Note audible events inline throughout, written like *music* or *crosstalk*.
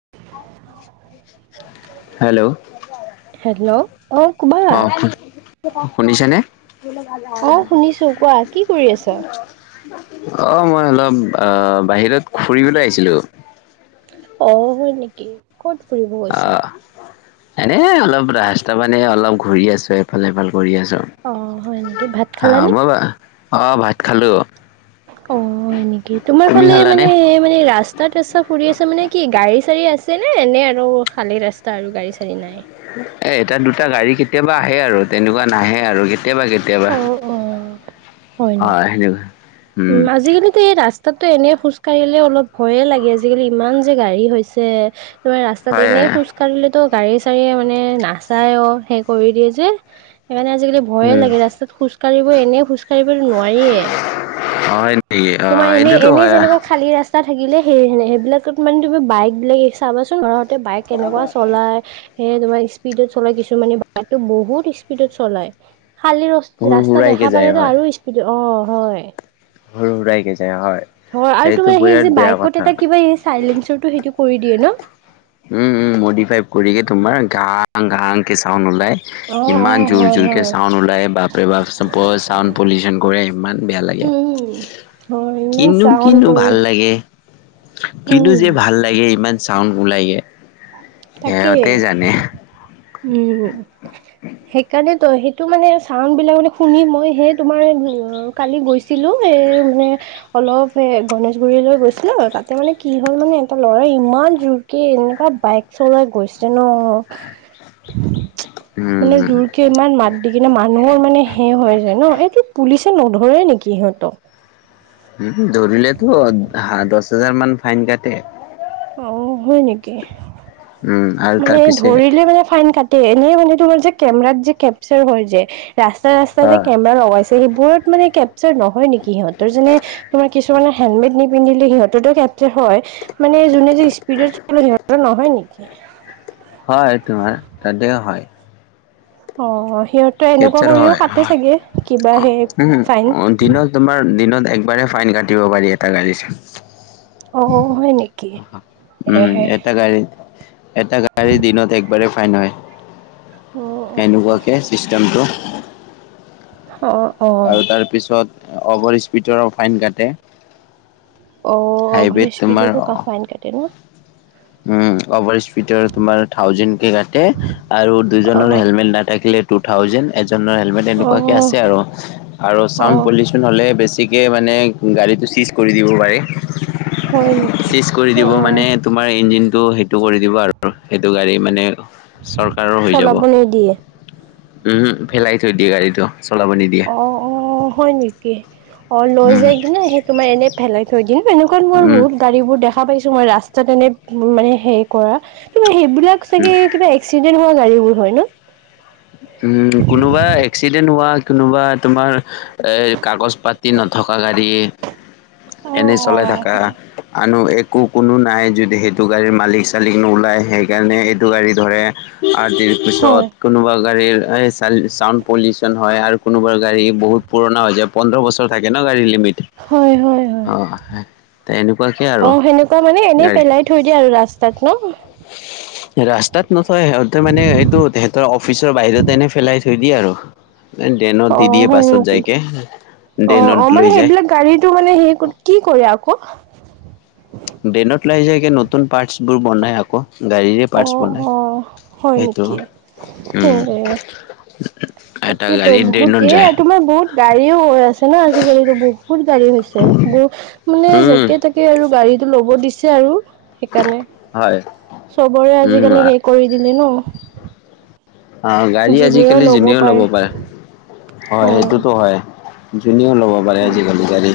*inaudible* Hello, hello অ কোবা অ' শুন শুনিছেনে? অ শুনিছো কোৱা কি কৰি আছা? অ', মই অলপ আ বাহিৰত ফুৰিবলৈ আহিছিলোঁ। অ', হয় নেকি, কত ফুৰিব গৈছা? এ, অলপ ৰাস্তা মানে অলপ ঘূৰি আছো, এফাল সিফাল কৰি আছো। অ', হয় নেকি ভাত হা খালানে? মই বা- অ', ভাত খালো। অ', হয় নেকি, তোমাৰ তুমি ফালে খালানে? মানে মানে ৰাচ টাত আছা ফুৰি আছা মানে কি, গাড়ী চাড়ী আছেনে, এনে আৰু খালী ৰাস্তা আৰু গাড়ী চাড়ী নাই। এ, এটা দুটা গাড়ী কেতিয়াবা আহে আৰু, তেনেকুৱা নাহে আৰু কেতিয়াবা কেত তিয়াবা অ অ হয় অ', সেনেকুৱা উ। এ, ৰাস্তাটো এনেই খোজ কাঢ়িলে অলপ ভয়ে লাগে, আজিকালি ইমান যে গাড়ী হৈছে। তোৱে ৰাস্তাত হয় হয় এনেই খোজ কাঢ়িলেতো গাড়ী চাৰিয়ে মানে নাচায়ৱ, সেই কৰি দিয়ে যে সেইকাৰণে আজিকালি ভয়ে উম লাগে ৰাস্তাত খোজকাঢ়িব, এনে খোজ কাঢ়িবলৈ নোৱাৰিয়ে। অ হয় নেকি অ তোমাৰ এনে সেইটোতো এনেই হয় যেনিবা খালী ৰাচ তা থাকিলে সেই সেইবিলাকত মানে তুমি বাইক বিলাকে চাবাচোন, ঘৰত তে বাইক কেনেকুৱা চলায়। হে তোমাৰ স্পীডত চলাই কিছুমানে বাইকটো বহুত স্পীডত চলাই। খালী ৰচ সুৰ ৰাস্তা সুৰাইকে দেখা যায় পালেতো হয় আৰু স্পীড অ', হয়। হুৰ হুৰাইকে যায় অ', হয়। হয়, আৰু সেইটো তোমাৰ সেই বিৰাট যে বেয়া বাইকত কথা এটা কিবা এই চাইলেঞ্চাৰটো সেইটো কৰি দিয়ে ন? উ, উ, মডিফাই কৰিকে তোমাৰ ঘাং ঘাং কে চাউন্ড ওলায়। অ', ইমান অ', জোৰ হয়, জোৰকে হয়। চাউণ্ড ওলায়, বাপৰে বাপ বৰ চাউণ্ড পলিউচন কৰে ইমান বেয়া লাগে। উ। কিনো কিনো ভাল লাগে? কিনো উম, যে ভাল লাগে, ইমান চাউণ্ড ওলাইগে। তাকে, সিহঁতে জানে উ। *inaudible* সেইকাৰণে ত, সেইটো মানে চাউণ্ড বিলাক মানে শুনি মই হে তোমাৰ কালি গৈছি ছিলো এ, মানে। অলপ এ গনেশগুৰিলৈৈ গৈছিলো তাতে মানে কি হ'ল মানে এটা ল'ৰাই ইমান জোৰ কে এনেকুৱা বাইক চলাই গৈছে ন, মানে উম জোৰকে ইমান মাত দেখি কিনে মানুহৰ মানে সে হৈ যায় ন? এইটো পুলিচে নধৰে নেকি সিহঁতক। উ, ধৰিলেতো হা দচ হাজাৰ মান ফাইন কাটে। অ', হয় নেকি। উম আৰু তাৰ মানে পিছে ধৰিলে মানে ফাইন কাট টে এনেই মানে তোমাৰ যে কেমেৰাত যে কেপ্চাৰ হয় যে, ৰাস্তাই ৰাস্তাই অ যে কেম লগাইছে, সেবোৰত মানে কেপচাৰ নহয় নেকি সিহঁতৰ যেনে তোমাৰ কিছুমানে হেলমেট নিপিন্ধিলে সিহঁতৰতো কেপ্চাৰ হয়, মানে যোনে যে স্পিডত চলাই, সিহতৰ নহয় নেকি? হয় তোমাৰ, তাতেও হয়। অ', সিহঁতে এনেকুৱা কেপচাৰ কৰিও হয় কাটে চাগে, কিবা সেই ফাইন। উম দিনত তোমাৰ দিনত একবাৰে ফাইন কাটিব পাৰি এটা গাড়ীত। অ', অ', হয় নেকি? এ উম, এটা গাড়ীত, এটা গা গাড়ী দিনত একবাৰেই ফাইন হয়। অ' সেনোকুৱাকে চিষ্টেমটো। অ'। অ' আৰু তাৰ পিছত অভাৰ স্পীডৰ ফাইন কাটে অ', অভাৰ হাইৱেত তোমাৰ স্পিডটো ফাইন‌ কাটে ন? উম', অভাৰ স্পিডৰ তোমাৰ থাউজেন কে কাটে আৰু দুইজনৰ অ' হেলমেট নাথাকিলে। টু থাউজেন এজনৰ হেলমেট এনেকোৱাকে অ' আছে, আৰু আৰু চাউন অ' পলিছ হ'লে বেছিকে মানে গাড়ীটো চিজ কৰি দিব পাৰে। হয় নেকি? চিজ কৰি দিব মানে অ', তোম তোমাৰ ইঞ্জিনটো সেইটো কৰি দিব আৰু সেইটো গাড়ী মানে চৰকাৰৰ হৈ যাব। চলাব নিদিয়ে। উম', হম, ফেলাই থৈ দিয়ে গাড়ীটো চলাব নিদিয়ে। অ', অ, হয়। নেকি? অ, লৈ উম যায় কি না সেই তোমাৰ এনে পেলাই থৈ দিম এনেকুৱ মোৰ উম, বহুত গাড়ীবোৰ দেখ দেখা পাইছো। মই ৰাস্তাত এনে মানে হে কৰা ত সেইবিলাক চাগে কিবা চিজিল হোৱা গাড়ীবোৰ হয় ন? উম', কোনোবা এক্সিডেণ্ট হোৱা কোনোবা তোমাৰ এৰ কাগজ পাতি নথকা গাড়ী এনে অ', অ চলাই থকা হয়। আনো একো কোনো নাই। যদি সেইটো গাড়ীৰ মালিক চালিক নোওলায় সেইকাৰণে এইটো গাড়ী ধৰে। আজিৰ পিছত হয়, কোনোবা গাড়ীৰ এই চাউন্ড পলিউচন হয় আৰু কোনোবাৰ গাড়ী বহুত পুৰণা হৈ যায়। পোনড্ৰ বছৰ থাকে ন গাডীৰ লিমিট হয়। হয়। হয়। অ', তেনেকুৱাকে অ, আৰু সেনেকুৱা মানে এনে গাড়ী পেলাই। থৈ দিয়া আৰু ৰাস্তাত ন? ৰাস্তাত নথয়। সিহঁতে মানে এইটো তেহঁতৰ অফিচৰ বাহিৰতে এনে পেলাই থৈ দিয়ে আৰু ডেনত অ', দিদিয়ে হয় বাছত নেকি? যাইকে ডেনত লৈ যায়। টো মানে সেই কত কি কৰে? আকৌ দেইনত লই যায়গে নতুন পাৰ্টস বোৰ বনাই আকৌ গাড়ীৰে পাৰ্টছ অ', বনাই। অ', হয় সেইটো নেকি? এ উম, এটা তাকেতো গাড়ী বহুত ড্ৰেইনত এ, যায় তোমাৰ বহুত গাড়ীও হৈ আছে ন। আজিকালি বহুত গাড়ী হৈছে। বহুত মানে উম যাকে তাকে আৰু গাড়ীটো ল'ব দিছে আৰু সেইকাৰণে হয়। চবৰে উম আজিকালি হেই কৰি দিলে ন। অ', গাড়ী আজিকালি যোনেও ল'ব পাৰে হয়। সেইটোতো হয়। যোনেও ল'ব পাৰে আজিকালি গাড়ী।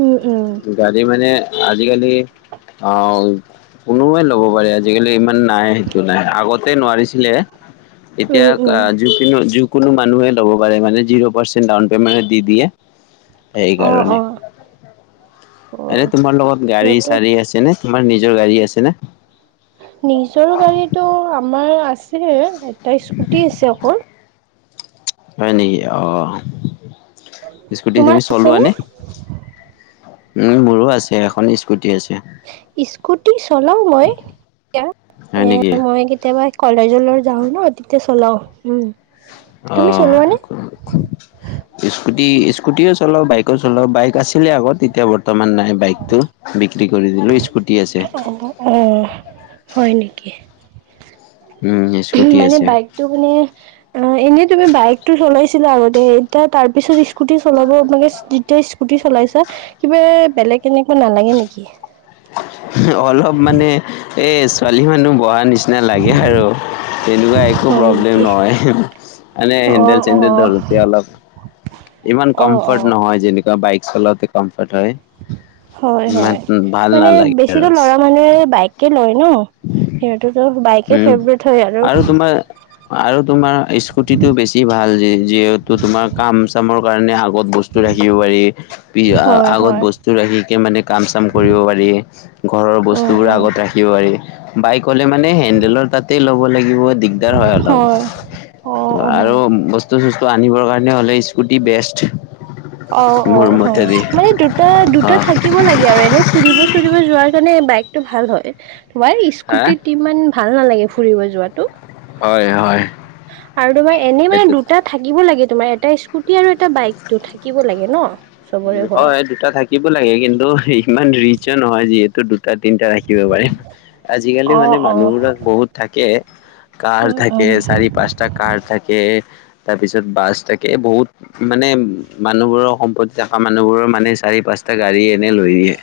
উম', উম, গাড়ী মানে আজিকালি অ', কোনোৱে ল'ব পাৰে আজিকালি ইমান নাই। সেইটো নাই। আগতে নোৱাৰিছিলে। এতিয়া উম উম ও যিকোনো জিকোনো মানুহে ল'ব পাৰে মানে যিৰ' পাৰ্চন্ট ডাউনেমেন্ট টত দি দিয়ে। অ অ সেইকাৰণে এনে হয়। তোমাৰ লগত গাড়ী সিহঁতৰ চাৰি আছে নে? তোমাৰ নিজৰ গাড়ী আছে নে? নিজৰ গাড়ীটো আমাৰ আছে। এটা স্কুটি আছে। অকল হয় নেকি? অ, স্কুটি তোমাৰ তুমি চলোৱা আছেনে? নে? উম', মোৰো আছে। এখন ইস্কুটি আছে। ইস্কুটি চলাও মই হয় *unintelligible* এ নেকি মই কেতিয়াবা কলেজলৈ যাও ন তেতিয়া চলাও। উম, তুমি অ', চলোৱানে? ইস্কুটি স্কুটিও চলাও বাইকো চলাও বাইক আছিলে। আগত তেতিয়া বৰ্তমান নাই বাইক। টো বিক্ৰী কৰি দিলো। স্কুটি আছে। অঁ হয় নেকি? উম স্কুটি মানে আছে বাইকটো, মানে অ এনেই তুমি বাইকতটো, চলাইছিলা আগতে এতিয়া তাৰ পিছত ইস্কুটি চলাব মানে ইস্কুতি চলাইছা কিবা বেলেগ এনেকুৱা নালাগে নেকি? অলপ মানে এ ছোৱালী, মানুহ বহা নিচিনা। নালাগে আৰু তেনেকুৱা একো হয় প্ৰব্লেম নেকি নহয়। মানে, অ হেণ্ন্দেল, অ চেণ্ডেল, ধৰোতে অলপ ইমান অ অ কমফৰ্ট নহয়,। যেনেকুৱা বাইক চলাওতে কমফৰ্ট হয়! হয়, ইমান হয়, ভাল মানে নালাগে বেছিতো আৰু লৰা মানুহেৰে, বাইক কি? লয় ন' সিহঁততো বাইকে উম ফেভৰেট হয়, আৰু আৰু, তোমাৰ স্কুটিটো, বেছি ভাল যে, যিহেতু তোমাৰ কাম চামৰ কাৰণে, আগত বস্তু বস্ত ৰাখিব পাৰি, হয় আগত হয় বস্তু সটো ৰাখিকে মানে, কাম- চাম কৰিব পাৰি, ঘৰৰ উম বস্তুবোৰ উম আগত ৰাখিব পাৰি বাইক হ'লে মানে, হেণ্ডেলৰ তাতেই, ল'ব লাগিব দিগদ দিগদাৰ হয়, অলপ! অ অ আৰু বস্তু বস্তু, চস্তু, আনিবৰ কাৰণে হ'লে, স্কুটি বেষ্ট অ, অ, মোৰ হয়, হয়, মতেদি মানে দুটা অ দুটা, থাক থাকিব লাগে আৰু, এনে ফুৰিব- চুৰিব, যোৱাৰ কাৰণে, বাইকটো ভাল হয় মই, মই হা স্কুটি সিমান, ভাল নালাগে, ফুৰিব যোৱাটো হয়, হয়, আৰু তোমাৰ, এনেই মানে, এইটো দুটাত থাকিব লাগে, তোমাৰ এটা স্কুটি, আৰু এটা বাইকটো, থাকিব লাগে ন' উ চবৰে ঘৰত হয়, দুটা থাকিব লাগে, কিন্তু ইমান ৰিচো নহয়! যিহেতু দুটা দুটা, তিনিটা, ৰাখিব পাৰিম আজিকালি অ মানে অ মানুহবোৰক বহুত থাকে, কাৰ উম থাকে, উম চাৰি পাঁচটা, কাৰ থাকে তাৰ পিছত, বাছ থাকে, বহুত! মানে মানুহবোৰৰ সম্পটি জাকা মানুহবোৰৰ মানে, চাৰি পাঁচটা গাড়ী এনে লৈ আহে,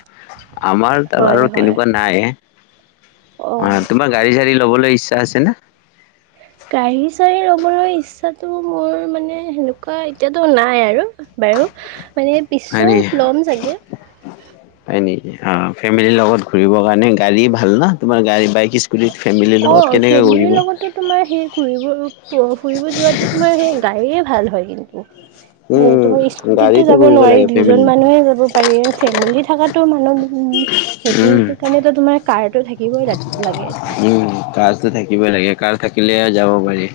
আমাৰ তাৰ হয় আৰু হয় তেনেকুৱা নাই, অ' তোমাৰ গাড়ী, চা়ৰি লবলৈ ইচ্ছা আছে নে? গাড়ী চ়াৰি ল'বৰ ইচ্ছাতটো, মোৰ মানে, সেনেকুৱা এতিয়াতো নাই আৰু বাৰু, মানে হয় নেকি? পিছত ল'ম, ছাগে হয় নেকি? অ ফেমিলিৰ লগত ঘুৰিব কাৰণে, গাড়ী, ভাল ন, তোমাৰ গাড়ী বাইক ইস্কুতি বুলি, ফেমিলিৰ লগত অ', কেনেকৈ? ফেমিলিৰ গুৰিবি লগতো তোমাৰ, সেই ফুৰিব, ফুৰিব যোৱাতো, তোমাৰ সেই গাড়ীয়ে ভাল হয়, কিন্তু অ' উম তোমাৰ, উম স্কুটিতো গাড়ীতে যাব কৰিব নোৱাৰি! লাগে দুজন ফেমিলি মানুহে যাব। পাৰি ফেমিলি থকাতো, মানুহ উঁ সেইটো উম কাৰণেতো তোমাৰ, কাৰ তো থাকিবই লাগে। এটা। উম' কাৰতো থাকিবই লাগে, কাৰ থাকিলেহে, যাব পাৰি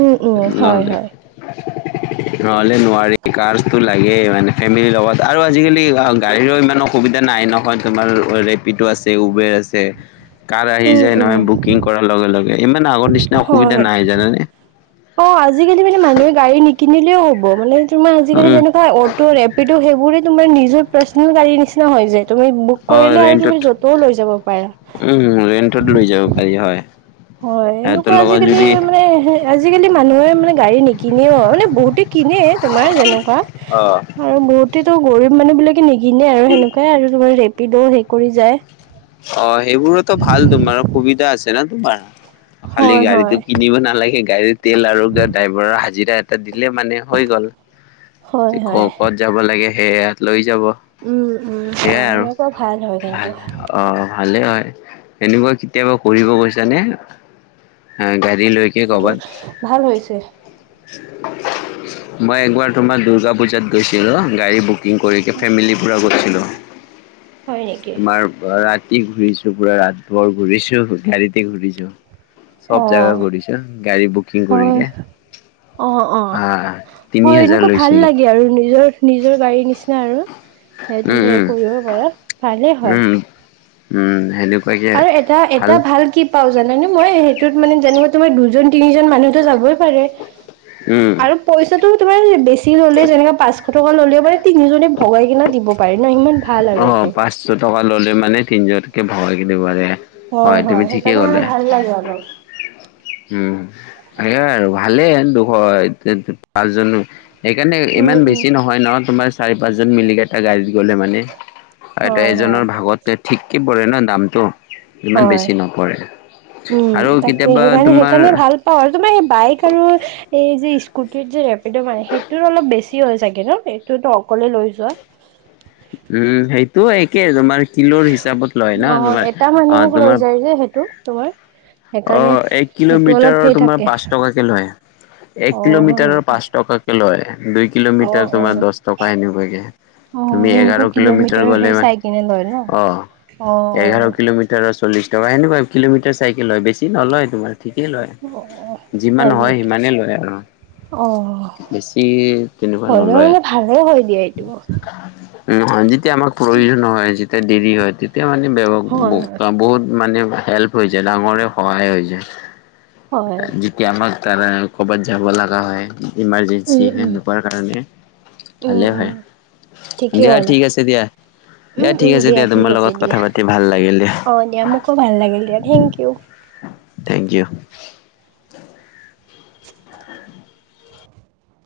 উম, উম, নাক হয়, হয়, নহলে নোৱাৰি, কাৰটো লাগে মানে, ফেমিলিৰ লগত, আৰু আজিকালি গাড়ীৰো, ইমান অসুবিধা নাই নহয়, তোমাৰ ৰেপিডটো, আছে। উবেৰ আছে কাৰ আহি উম, যায় উম, নহয়, বুকিং, কৰাৰ লগে -লগে, ইমান আগৰ নিচিনা অসুবিধা হয়, নাই জানানে অ' আজিকালি মানে, মানুহে গাড়ী, নিকিনিলেও হ'ব মানে তোমাৰ আজিকালি উম যেনেকুৱা, অটো', ৰেপিডো, সেইবোৰে তোমাৰ নিজৰ পাৰ্চনেল, গাড়ীৰ, নিচিনা, হৈ যায়। তুমি বুক অ কৰিলে, আৰু তুমি য'তও, লৈ যাব পাৰা। *unintelligible* তাত লৈ যাব পাৰি, হয়। হয়, সিহঁতৰ এনেকুৱা লগত আজিকালি যদি মানে, আজিকালি মানুহে মানে গাড়ী নিকিনেও! মানে বহুতে কিনে, তোমাৰ যেনেকুৱা! অ', আৰু বহুতেতো গৰীব মানুহ বিলাকে নিকিনে, আৰু সেনেকুৱাই আৰু, তোমাৰ ৰেপিডো হেৰি কৰি যায়। অ', সেইবোৰোতো ভাল, তোমাৰ সুবিধা আছে, ন তোমাৰ। খালি হয় গাড়ীটো হয় কিনিব নালাগে, গাড়ীৰ তেল আৰু ড্ৰাইভাৰৰ হাজিৰা এ দিলে মানে হৈ গ'ল, হয় ক' হয় ক'ত যাব লাগে। সেয়া লৈ যাব। উম্, উম্, হয়। সেনেকুৱা ভাল হয় কিন্তু। অ'অ', ভালে হয়, এনেকুৱা কেতিয়াবা কৰিব গৈছানে? অ', গাড়ী লৈ টো ভাল হৈছে। মই একবাৰ তোমাৰ দুৰ্গা পুজাত গৈছিলোঁ, গাড়ী বুক বুকিং কৰি, ফেমিলি পুৰা ঘূৰিছিলোঁ, হয় নেকি তোমাৰ ৰাতি ঘূৰিছোঁ। পুৰা ৰাত ভৰ ঘূৰিছোঁ, গাড়ীতে ঘূৰিছোঁ। চব অ জাগা ঘূৰিছোঁ, গাড়ী বুকিং হয় কৰিকে। অ', হা অ', তিনি হয় হাজাৰ এনেকুৱা ভাল লৈছিলে। লাগে আৰু নিজৰ, নিজৰ গাড়ীৰ নিচিনা আৰু। সেইটো তুমি উম কৰিব পাৰা, ভালেই হয়। উম্। আৰু এটা এটা ভাল কি পাওঁ জানানে মই, সেইটোত মানে জানিব তোমাৰ দুজন তিনিজন মানুহ টো যাবই পাৰে আৰু পইচাটো তোমাৰ বেছি ল'লে, যেনেকৈ পাঁচশ টকা ল'লেও মানে তিনিজনে ভগাই কিনে দিব পাৰে ন। সিমান অ', পাঁচশ টকা ল'লে মানে তিনিজনকে ভগাই কিনে দিব পাৰে। হয় তুমি হয়, ঠিকেই সেইকাৰণে আৰু ভাল লাগে অলপ। উম্, সেইয়াই আৰু ভালেই দুশ পাঁচজন সেইকাৰণে উম ইমান উম বেছি নহয় নহয়, তোমাৰ চাৰি পাঁচজন মিলি কিনে এটা গাড়ীত গ'লে মানে। আৰু হয় হয় এটাইকেইজনৰ ভাগত ঠিককে পৰে ন দামটো। ইমান হয় বেছি নপৰে আৰু কেতিয়াবা তোমাৰ অ', তোমাৰ এই বাইক আৰু এই যে স্কুটিৰ যে ৰেপিডো মাৰে, সেইটোৰ অলপ বেছি হয় চাগে ন, এইটোতো অকলে লৈ যোৱা। উম্, সেইটো একে তোমাৰ কিলোৰ হিচাপত লয় ন অ তোমাৰ। এটা অ', মানুহক লৈ তোমাৰ যায় যে সেইটো তোমাৰ সেইকাৰণে অ', এক সেইটো অলপ কিলোমিটাৰৰ সেই তোমাৰ থাকে পাঁচ টকাকে লয়। এক অ হয় কিলোমিটাৰৰ নেকি পাঁচ টকাকে লয়, দুই অ কিলোমিটাৰ অ তোমাৰ দহ টকা এনেকুৱাকে। অ তুমি এঘাৰ সেনেকুৱা কিলোমিটাৰ গ'লে সেই মানে চাই কিনে লয় ন অ'। অ এঘাৰ কিলোমিটাৰৰ চল্লিশ টকা, সেনেকুৱা কিলোমিটাৰ চাইকেল হয়, বেছি নলয় তোমাৰ। ঠিকেই লয়, অ অ যিমান হয় নেকি সিমানেই লয় আৰু। অ', বেছি তেনেকুৱা হ'লেও নলয়। মানে ভালে হৈ দিয়া এইটো। উম্, যেতিয়া আমাক প্ৰয়োজন হয়। যেতিয়া দেৰি হয়, তেতিয়া মানে হয় হয় ব্যৱ বহুত মানে হেল্প হৈছে, ডাঙৰে সহায় হৈ যায়। হয় যি কি আমাক তাৰা কৰ'বাত যাব লগা হয়, ইমাৰজেঞ্চি সেনেকুৱা কাৰণে। উম্, ভালে হয় উম্। দিয়া, ঠিক আছে দিয়া। উম দিয়া ঠিক উম আছে দিয়া, ঠিক তোমাৰ আছে লগত দিয়া কথা পাতি ভাল লাগিল দিয়া। অ', দিয়া মোকো ভাল লাগিল দিয়া। Thank you. Thank U.